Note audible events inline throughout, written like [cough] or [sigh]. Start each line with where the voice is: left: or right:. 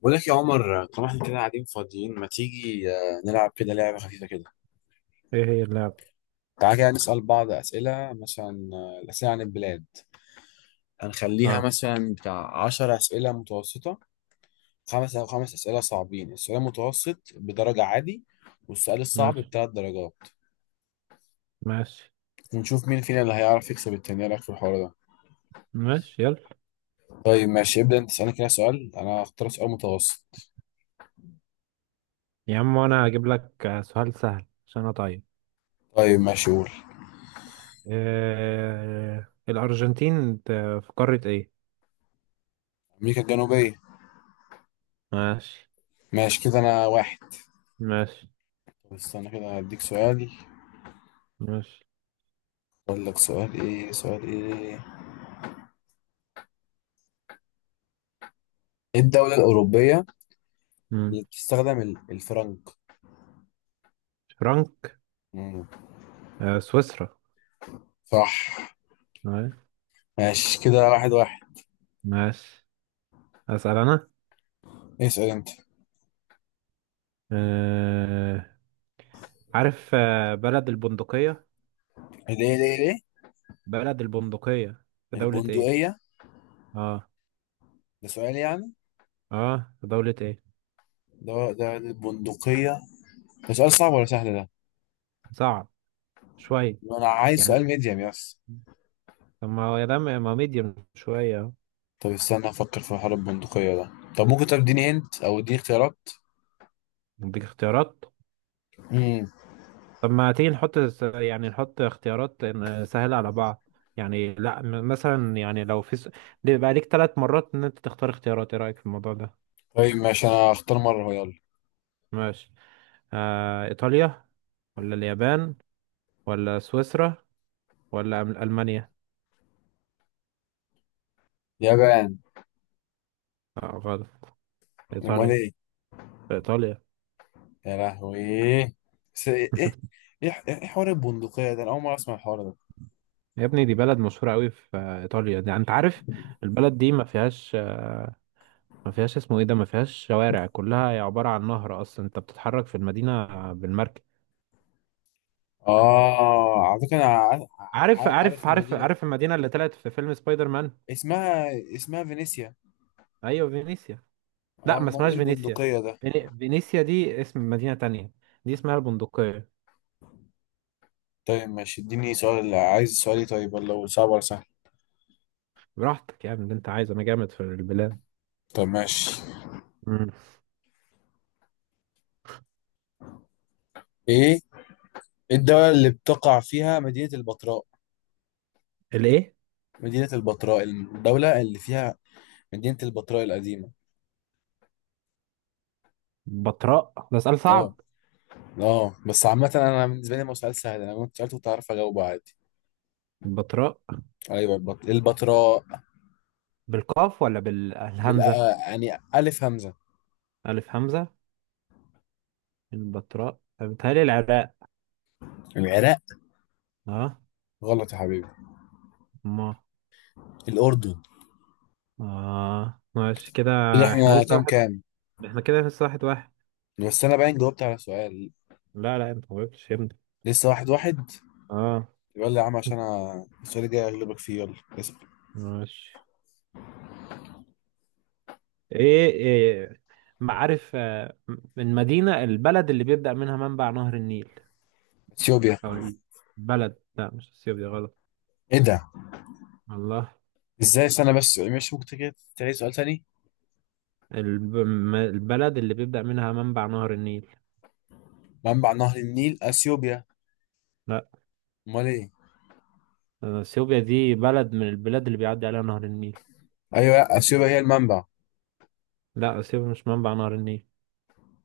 left: بقول لك يا عمر، طالما احنا كده قاعدين فاضيين ما تيجي نلعب كده لعبة خفيفة كده.
right: ايه هي اللعبة؟
left: تعالى كده نسأل بعض أسئلة، مثلا الأسئلة عن البلاد. هنخليها
right: اه.
left: مثلا بتاع عشر أسئلة متوسطة. خمس أو خمس أسئلة صعبين، السؤال المتوسط بدرجة عادي، والسؤال الصعب
right: ماشي،
left: بتلات درجات.
right: ماشي،
left: ونشوف مين فينا اللي هيعرف يكسب التاني. إيه رأيك في الحوار ده؟
right: ماشي، يلا،
left: طيب ماشي، ابدأ أنت تسألني كده سؤال، أنا هختار سؤال متوسط.
right: يا عم انا هجيب لك سؤال سهل عشان اطيب.
left: طيب ماشي قول.
right: إيه الارجنتين في قارة ايه؟
left: أمريكا الجنوبية.
right: ماشي.
left: ماشي كده، أنا واحد.
right: ماشي.
left: طب استنى كده هديك سؤال.
right: ماشي.
left: اقول لك سؤال ايه، سؤال ايه. ايه الدولة الأوروبية
right: مم.
left: اللي بتستخدم الفرنك؟
right: فرانك.
left: مم.
right: آه، سويسرا.
left: صح.
right: آه.
left: ماشي كده، واحد واحد.
right: ماشي. اسأل انا.
left: اسأل انت.
right: آه. عارف بلد البندقية؟
left: ليه ليه ليه؟
right: بلد البندقية في دولة ايه؟
left: البندقية.
right: اه.
left: ده سؤال يعني.
right: اه، في دولة ايه؟
left: ده البندقية. ده سؤال صعب ولا سهل ده؟
right: صعب. شوية.
left: انا عايز سؤال
right: يعني.
left: ميديم يس.
right: طب ما هو يا ده ما ميديوم شوية أهو.
left: طب استنى افكر في حوار البندقية ده. طب ممكن تديني هنت او اديني اختيارات.
right: اديك اختيارات؟
left: امم.
right: طب ما تيجي نحط يعني نحط اختيارات سهلة على بعض. يعني لا، مثلا يعني لو في ليه بقى ليك 3 مرات ان انت تختار اختيارات؟ ايه رأيك في الموضوع ده؟
left: طيب ماشي، انا هختار مرة، هو يلا.
right: ماشي. آه، ايطاليا، ولا اليابان، ولا سويسرا، ولا المانيا؟
left: يابان.
right: آه، غلط.
left: امال
right: ايطاليا.
left: ايه؟
right: ايطاليا.
left: يا لهوي. بس ايه ايه؟
right: [laughs]
left: إيه حوار البندقية ده؟ انا اول مرة اسمع الحوار ده.
right: يا ابني دي بلد مشهورة قوي في ايطاليا، دي انت عارف. البلد دي ما فيهاش ما فيهاش، اسمه ايه ده، ما فيهاش شوارع، كلها هي عبارة عن نهر اصلا، انت بتتحرك في المدينة بالمركب.
left: اه، على فكرة انا
right: عارف،
left: عارف. عارف
right: عارف، عارف،
left: المدينة.
right: عارف المدينة اللي طلعت في فيلم سبايدر مان.
left: اسمها. اسمها فينيسيا.
right: ايوه، فينيسيا. لا،
left: اه،
right: ما
left: امال ايه
right: اسمهاش فينيسيا.
left: البندقية ده؟
right: فينيسيا دي اسم مدينة تانية. دي اسمها البندقية.
left: طيب ماشي اديني سؤال، عايز سؤالي طيب ولا هو صعب ولا سهل؟
right: براحتك يا ابني، اللي انت عايزه، انا جامد في البلاد.
left: طب ماشي.
right: مم.
left: ايه؟ إيه الدولة اللي بتقع فيها مدينة البتراء؟
right: الايه؟
left: مدينة البتراء، الدولة اللي فيها. مدينة البتراء القديمة.
right: بطراء؟ ده سؤال
left: اه.
right: صعب.
left: اه، بس عامة انا بالنسبة لي ما هو سؤال سهل، انا كنت سألته كنت عارف اجاوبه عادي.
right: البطراء.
left: ايوه البتراء.
right: بالقاف ولا
left: بال
right: بالهمزة؟
left: آه، يعني ألف همزة.
right: الف همزة. البطراء بتهيألي العراق.
left: العراق؟
right: اه.
left: غلط يا حبيبي.
right: ما.
left: الأردن.
right: اه، ماشي كده.
left: كده
right: احنا
left: احنا
right: لسه
left: كام
right: واحد.
left: كام؟
right: احنا كده لسه 1-1.
left: بس أنا باين جاوبت على سؤال.
right: لا، لا، انت ما جاوبتش يا ابني.
left: لسه واحد واحد.
right: اه.
left: يلا يا عم، عشان أنا السؤال الجاي أغلبك فيه. يلا. اسأل.
right: ماشي. إيه. معارف البلد اللي بيبدأ منها منبع نهر النيل؟
left: أثيوبيا.
right: او البلد، لا مش السيوف، دي غلط.
left: إيه ده؟
right: الله.
left: إزاي؟ استنى بس، مش ممكن كده تعيد سؤال تاني؟
right: البلد اللي بيبدأ منها منبع نهر النيل؟
left: منبع نهر النيل أثيوبيا.
right: لا.
left: أمال إيه؟
right: اثيوبيا دي بلد من البلاد اللي بيعدي عليها نهر النيل.
left: أيوه، لا، أثيوبيا هي المنبع.
right: لا، اثيوبيا مش منبع نهر النيل.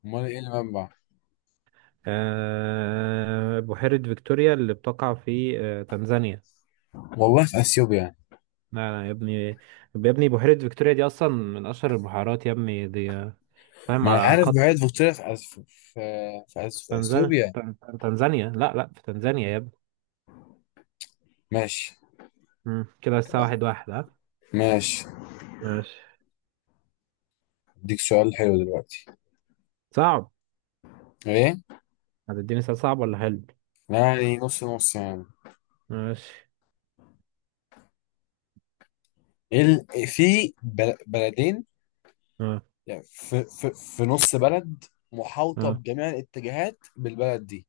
left: أمال إيه المنبع؟
right: بحيرة فيكتوريا اللي بتقع في تنزانيا.
left: والله في أثيوبيا.
right: لا، لا، يا ابني، يا ابني بحيرة فيكتوريا دي أصلا من أشهر البحيرات يا ابني، دي فاهم
left: ما أنا
right: على
left: عارف
right: خط.
left: بعيد فيكتوريا في في، في
right: تنزانيا
left: أثيوبيا.
right: تنزانيا. لا، لا، في تنزانيا يا ابني.
left: ماشي.
right: مم. كده الساعة 1-1، ها؟
left: ماشي.
right: ماشي.
left: أديك سؤال حلو دلوقتي.
right: صعب؟
left: إيه؟
right: هتديني سؤال صعب ولا حلو؟
left: يعني نص نص يعني.
right: ماشي.
left: إيه إيه في بلدين،
right: اه.
left: يعني في... نص بلد محاوطة
right: اه،
left: بجميع الاتجاهات بالبلد دي.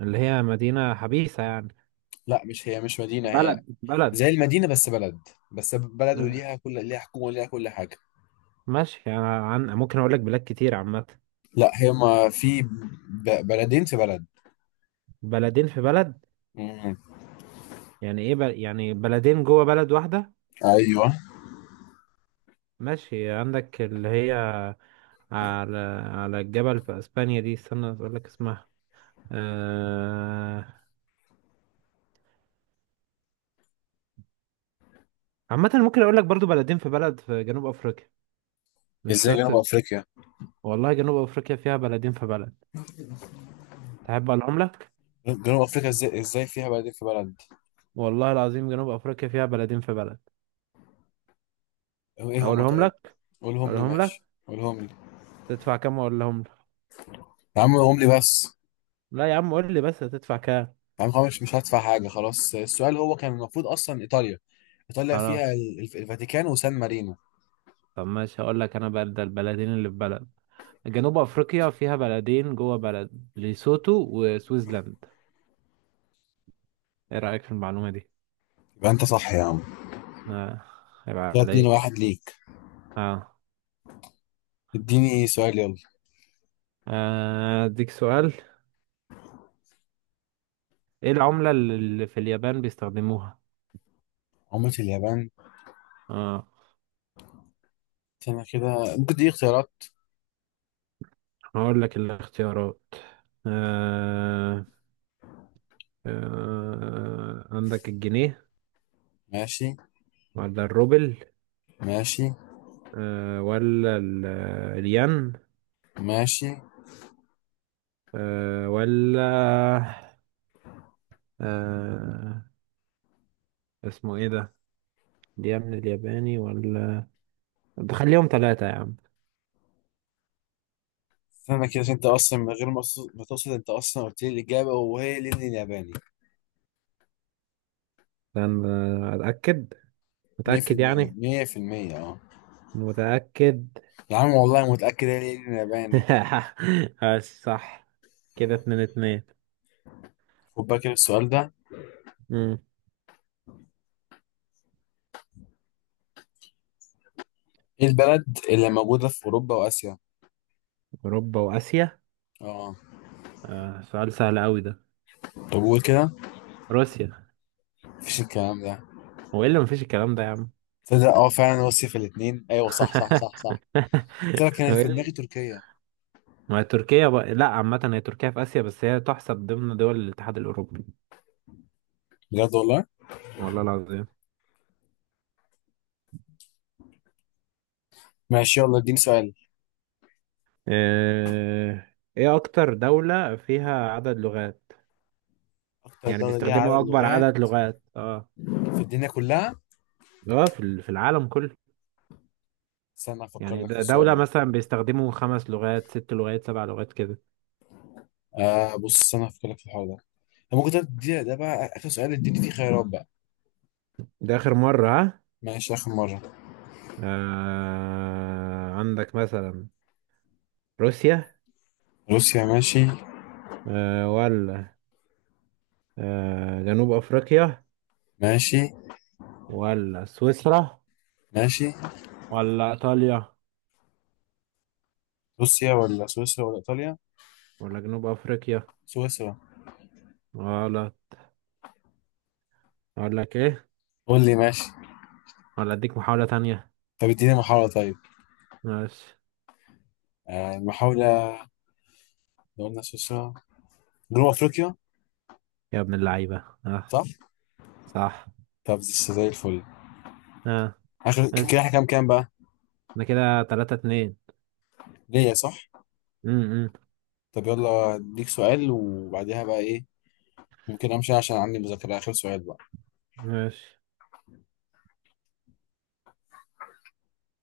right: اللي هي مدينة حبيسة يعني.
left: لا، مش مدينة هي.
right: بلد، بلد.
left: زي المدينة بس بلد. بس بلد،
right: آه.
left: وليها ليها حكومة، وليها كل حاجة.
right: ماشي، يعني عن ممكن أقول لك بلاد كتير عامة.
left: لا هي ما في بلدين في بلد.
right: بلدين في بلد.
left: مم.
right: يعني إيه يعني بلدين جوه بلد واحدة؟
left: ايوه.
right: ماشي، عندك اللي هي على على الجبل في اسبانيا، دي استنى اقول لك اسمها. آه... عامة ممكن اقول لك برضو بلدين في بلد في جنوب افريقيا. مش
left: ازاي
right: شرط
left: جنوب افريقيا؟
right: والله جنوب افريقيا فيها بلدين في بلد. تحب اقولهم لك؟
left: جنوب افريقيا ازاي فيها بلدين في بلد؟
right: والله العظيم جنوب افريقيا فيها بلدين في بلد.
left: ايه هم
right: اقولهم
left: طيب؟
right: لك.
left: قولهم لي
right: اقولهم لك.
left: ماشي، قولهم لي.
right: تدفع كام اقولهم لك؟
left: يا عم قولهم لي بس.
right: لا يا عم، قول لي بس هتدفع كام؟
left: يعني خلاص مش هدفع حاجة. خلاص، السؤال هو كان المفروض أصلا إيطاليا. إيطاليا فيها
right: خلاص.
left: الفاتيكان وسان مارينو.
right: طب ماشي، هقول لك انا بقى ده البلدين اللي في بلد. جنوب افريقيا فيها بلدين جوه بلد، ليسوتو وسويسلاند. ايه رايك في المعلومه دي؟
left: يبقى أنت صح يا عم.
right: اه. هيبقى
left: كده اتنين
right: عليك.
left: واحد ليك.
right: اه.
left: اديني سؤال يلا.
right: اديك سؤال. ايه العمله اللي في اليابان بيستخدموها؟
left: عملة اليابان.
right: اه.
left: استنى كده، ممكن تديني اختيارات.
right: هقول لك الاختيارات. آه. آه، عندك الجنيه،
left: ماشي.
right: ولا الروبل،
left: ماشي.
right: آه، ولا الين،
left: ماشي.
right: آه، ولا آه، اسمه ايه ده، دي يا ابن الياباني، ولا بخليهم ثلاثة يا عم؟
left: استنى كده، عشان أنت أصلا من غير ما تقصد أنت أصلا قلت لي الإجابة، وهي الين الياباني.
right: لأن أتأكد. متأكد
left: 100%
right: يعني؟
left: 100% أه.
right: متأكد؟
left: يا عم والله متأكد، هي الين الياباني.
right: [laughs] بس صح. كده 2-2.
left: خد بالك السؤال ده.
right: مم.
left: إيه البلد اللي موجودة في أوروبا وآسيا؟
right: أوروبا وآسيا؟
left: أه.
right: آه، سؤال سهل أوي ده.
left: طب قول كده.
right: روسيا.
left: مفيش الكلام ده.
right: هو إيه اللي مفيش الكلام ده يا عم؟
left: تصدق اه، فعلا هو الصيف الاثنين، ايوه صح صح صح
right: [laughs]
left: صح. قلت لك انا
right: هو إيه
left: في دماغي
right: اللي-
left: تركيا.
right: ما هي تركيا بقى. لا عامة هي تركيا في آسيا، بس هي تحسب ضمن دول الاتحاد الأوروبي.
left: بجد والله.
right: والله العظيم.
left: ماشي يلا، اديني سؤال.
right: آه، إيه أكتر دولة فيها عدد لغات؟
left: اكتر
right: يعني
left: دولة ليها عدد
right: بيستخدموا أكبر
left: لغات.
right: عدد لغات، اه.
left: في الدنيا كلها.
right: اه، في العالم كله.
left: استنى افكر
right: يعني
left: لك في
right: ده
left: السؤال
right: دولة
left: ده.
right: مثلا بيستخدموا 5 لغات، 6 لغات، 7 لغات، كده.
left: بص، استنى افكر لك في الحوار ده. طب ممكن تدي ده بقى اخر سؤال، اديني فيه خيارات بقى.
right: ده آخر مرة، ها؟
left: ماشي اخر مرة.
right: آه، عندك مثلا روسيا،
left: روسيا. ماشي.
right: آه، ولا آه جنوب أفريقيا،
left: ماشي.
right: ولا سويسرا،
left: ماشي.
right: ولا إيطاليا،
left: روسيا ولا سويسرا ولا ايطاليا؟
right: ولا جنوب أفريقيا،
left: سويسرا.
right: ولا أقول لك إيه،
left: قول لي ماشي.
right: ولا أديك محاولة تانية؟
left: طب اديني محاولة طيب.
right: ماشي.
left: المحاولة. لو قلنا سويسرا. جنوب افريقيا.
right: يا ابن اللعيبة، اه.
left: صح.
right: صح.
left: طب زي الفل.
right: اه.
left: اخر. كده
right: اسأل.
left: احنا كام كام بقى؟
right: ده كده 3-2.
left: ليا، صح.
right: م- م.
left: طب يلا اديك سؤال وبعديها بقى ايه. ممكن امشي عشان عندي مذاكره، اخر سؤال بقى.
right: ماشي.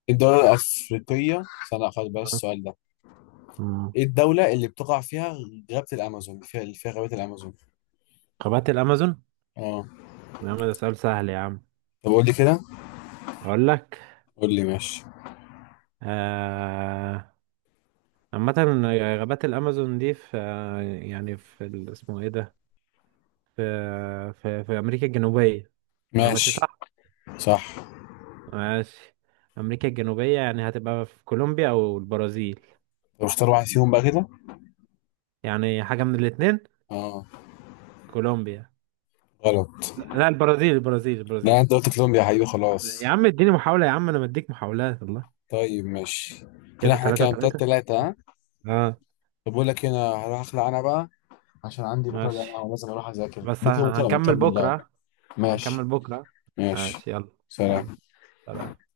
left: إيه الدوله الافريقيه، استنى لا، خلاص بلاش
right: آه.
left: السؤال ده.
right: م.
left: ايه الدوله اللي بتقع فيها غابه الامازون، فيها اللي فيها غابه الامازون.
right: قارات الأمازون؟
left: اه.
right: يا عم ده سؤال سهل يا عم.
left: طب قول لي كده.
right: اقول لك.
left: قول لي ماشي.
right: آه... عامة غابات الامازون دي في يعني في اسمه ايه ده، في في امريكا الجنوبية. انا ماشي
left: ماشي
right: صح؟
left: صح.
right: ماشي. امريكا الجنوبية يعني هتبقى في كولومبيا او البرازيل.
left: طب اختار واحد فيهم بقى كده.
right: يعني حاجة من الاتنين.
left: اه.
right: كولومبيا.
left: غلط.
right: لا، البرازيل، البرازيل، البرازيل.
left: لا، انت قلت كولومبيا يا حبيبي،
right: يا
left: خلاص.
right: عم اديني محاولة، يا عم انا مديك محاولات والله.
left: طيب ماشي. كده
right: كده
left: احنا
right: ثلاثة
left: كام؟ تلاتة
right: ثلاثة
left: تلاتة، ها؟
right: اه.
left: طب بقول لك، هنا هروح اخلع انا بقى. عشان عندي بكرة جامعة
right: ماشي.
left: ولازم أروح أذاكر
right: بس
left: بكرة. بكرة
right: هنكمل
left: بنكمل لعب.
right: بكرة.
left: ماشي.
right: هنكمل بكرة.
left: ماشي.
right: ماشي، يلا. يلا.
left: سلام.
right: سلام.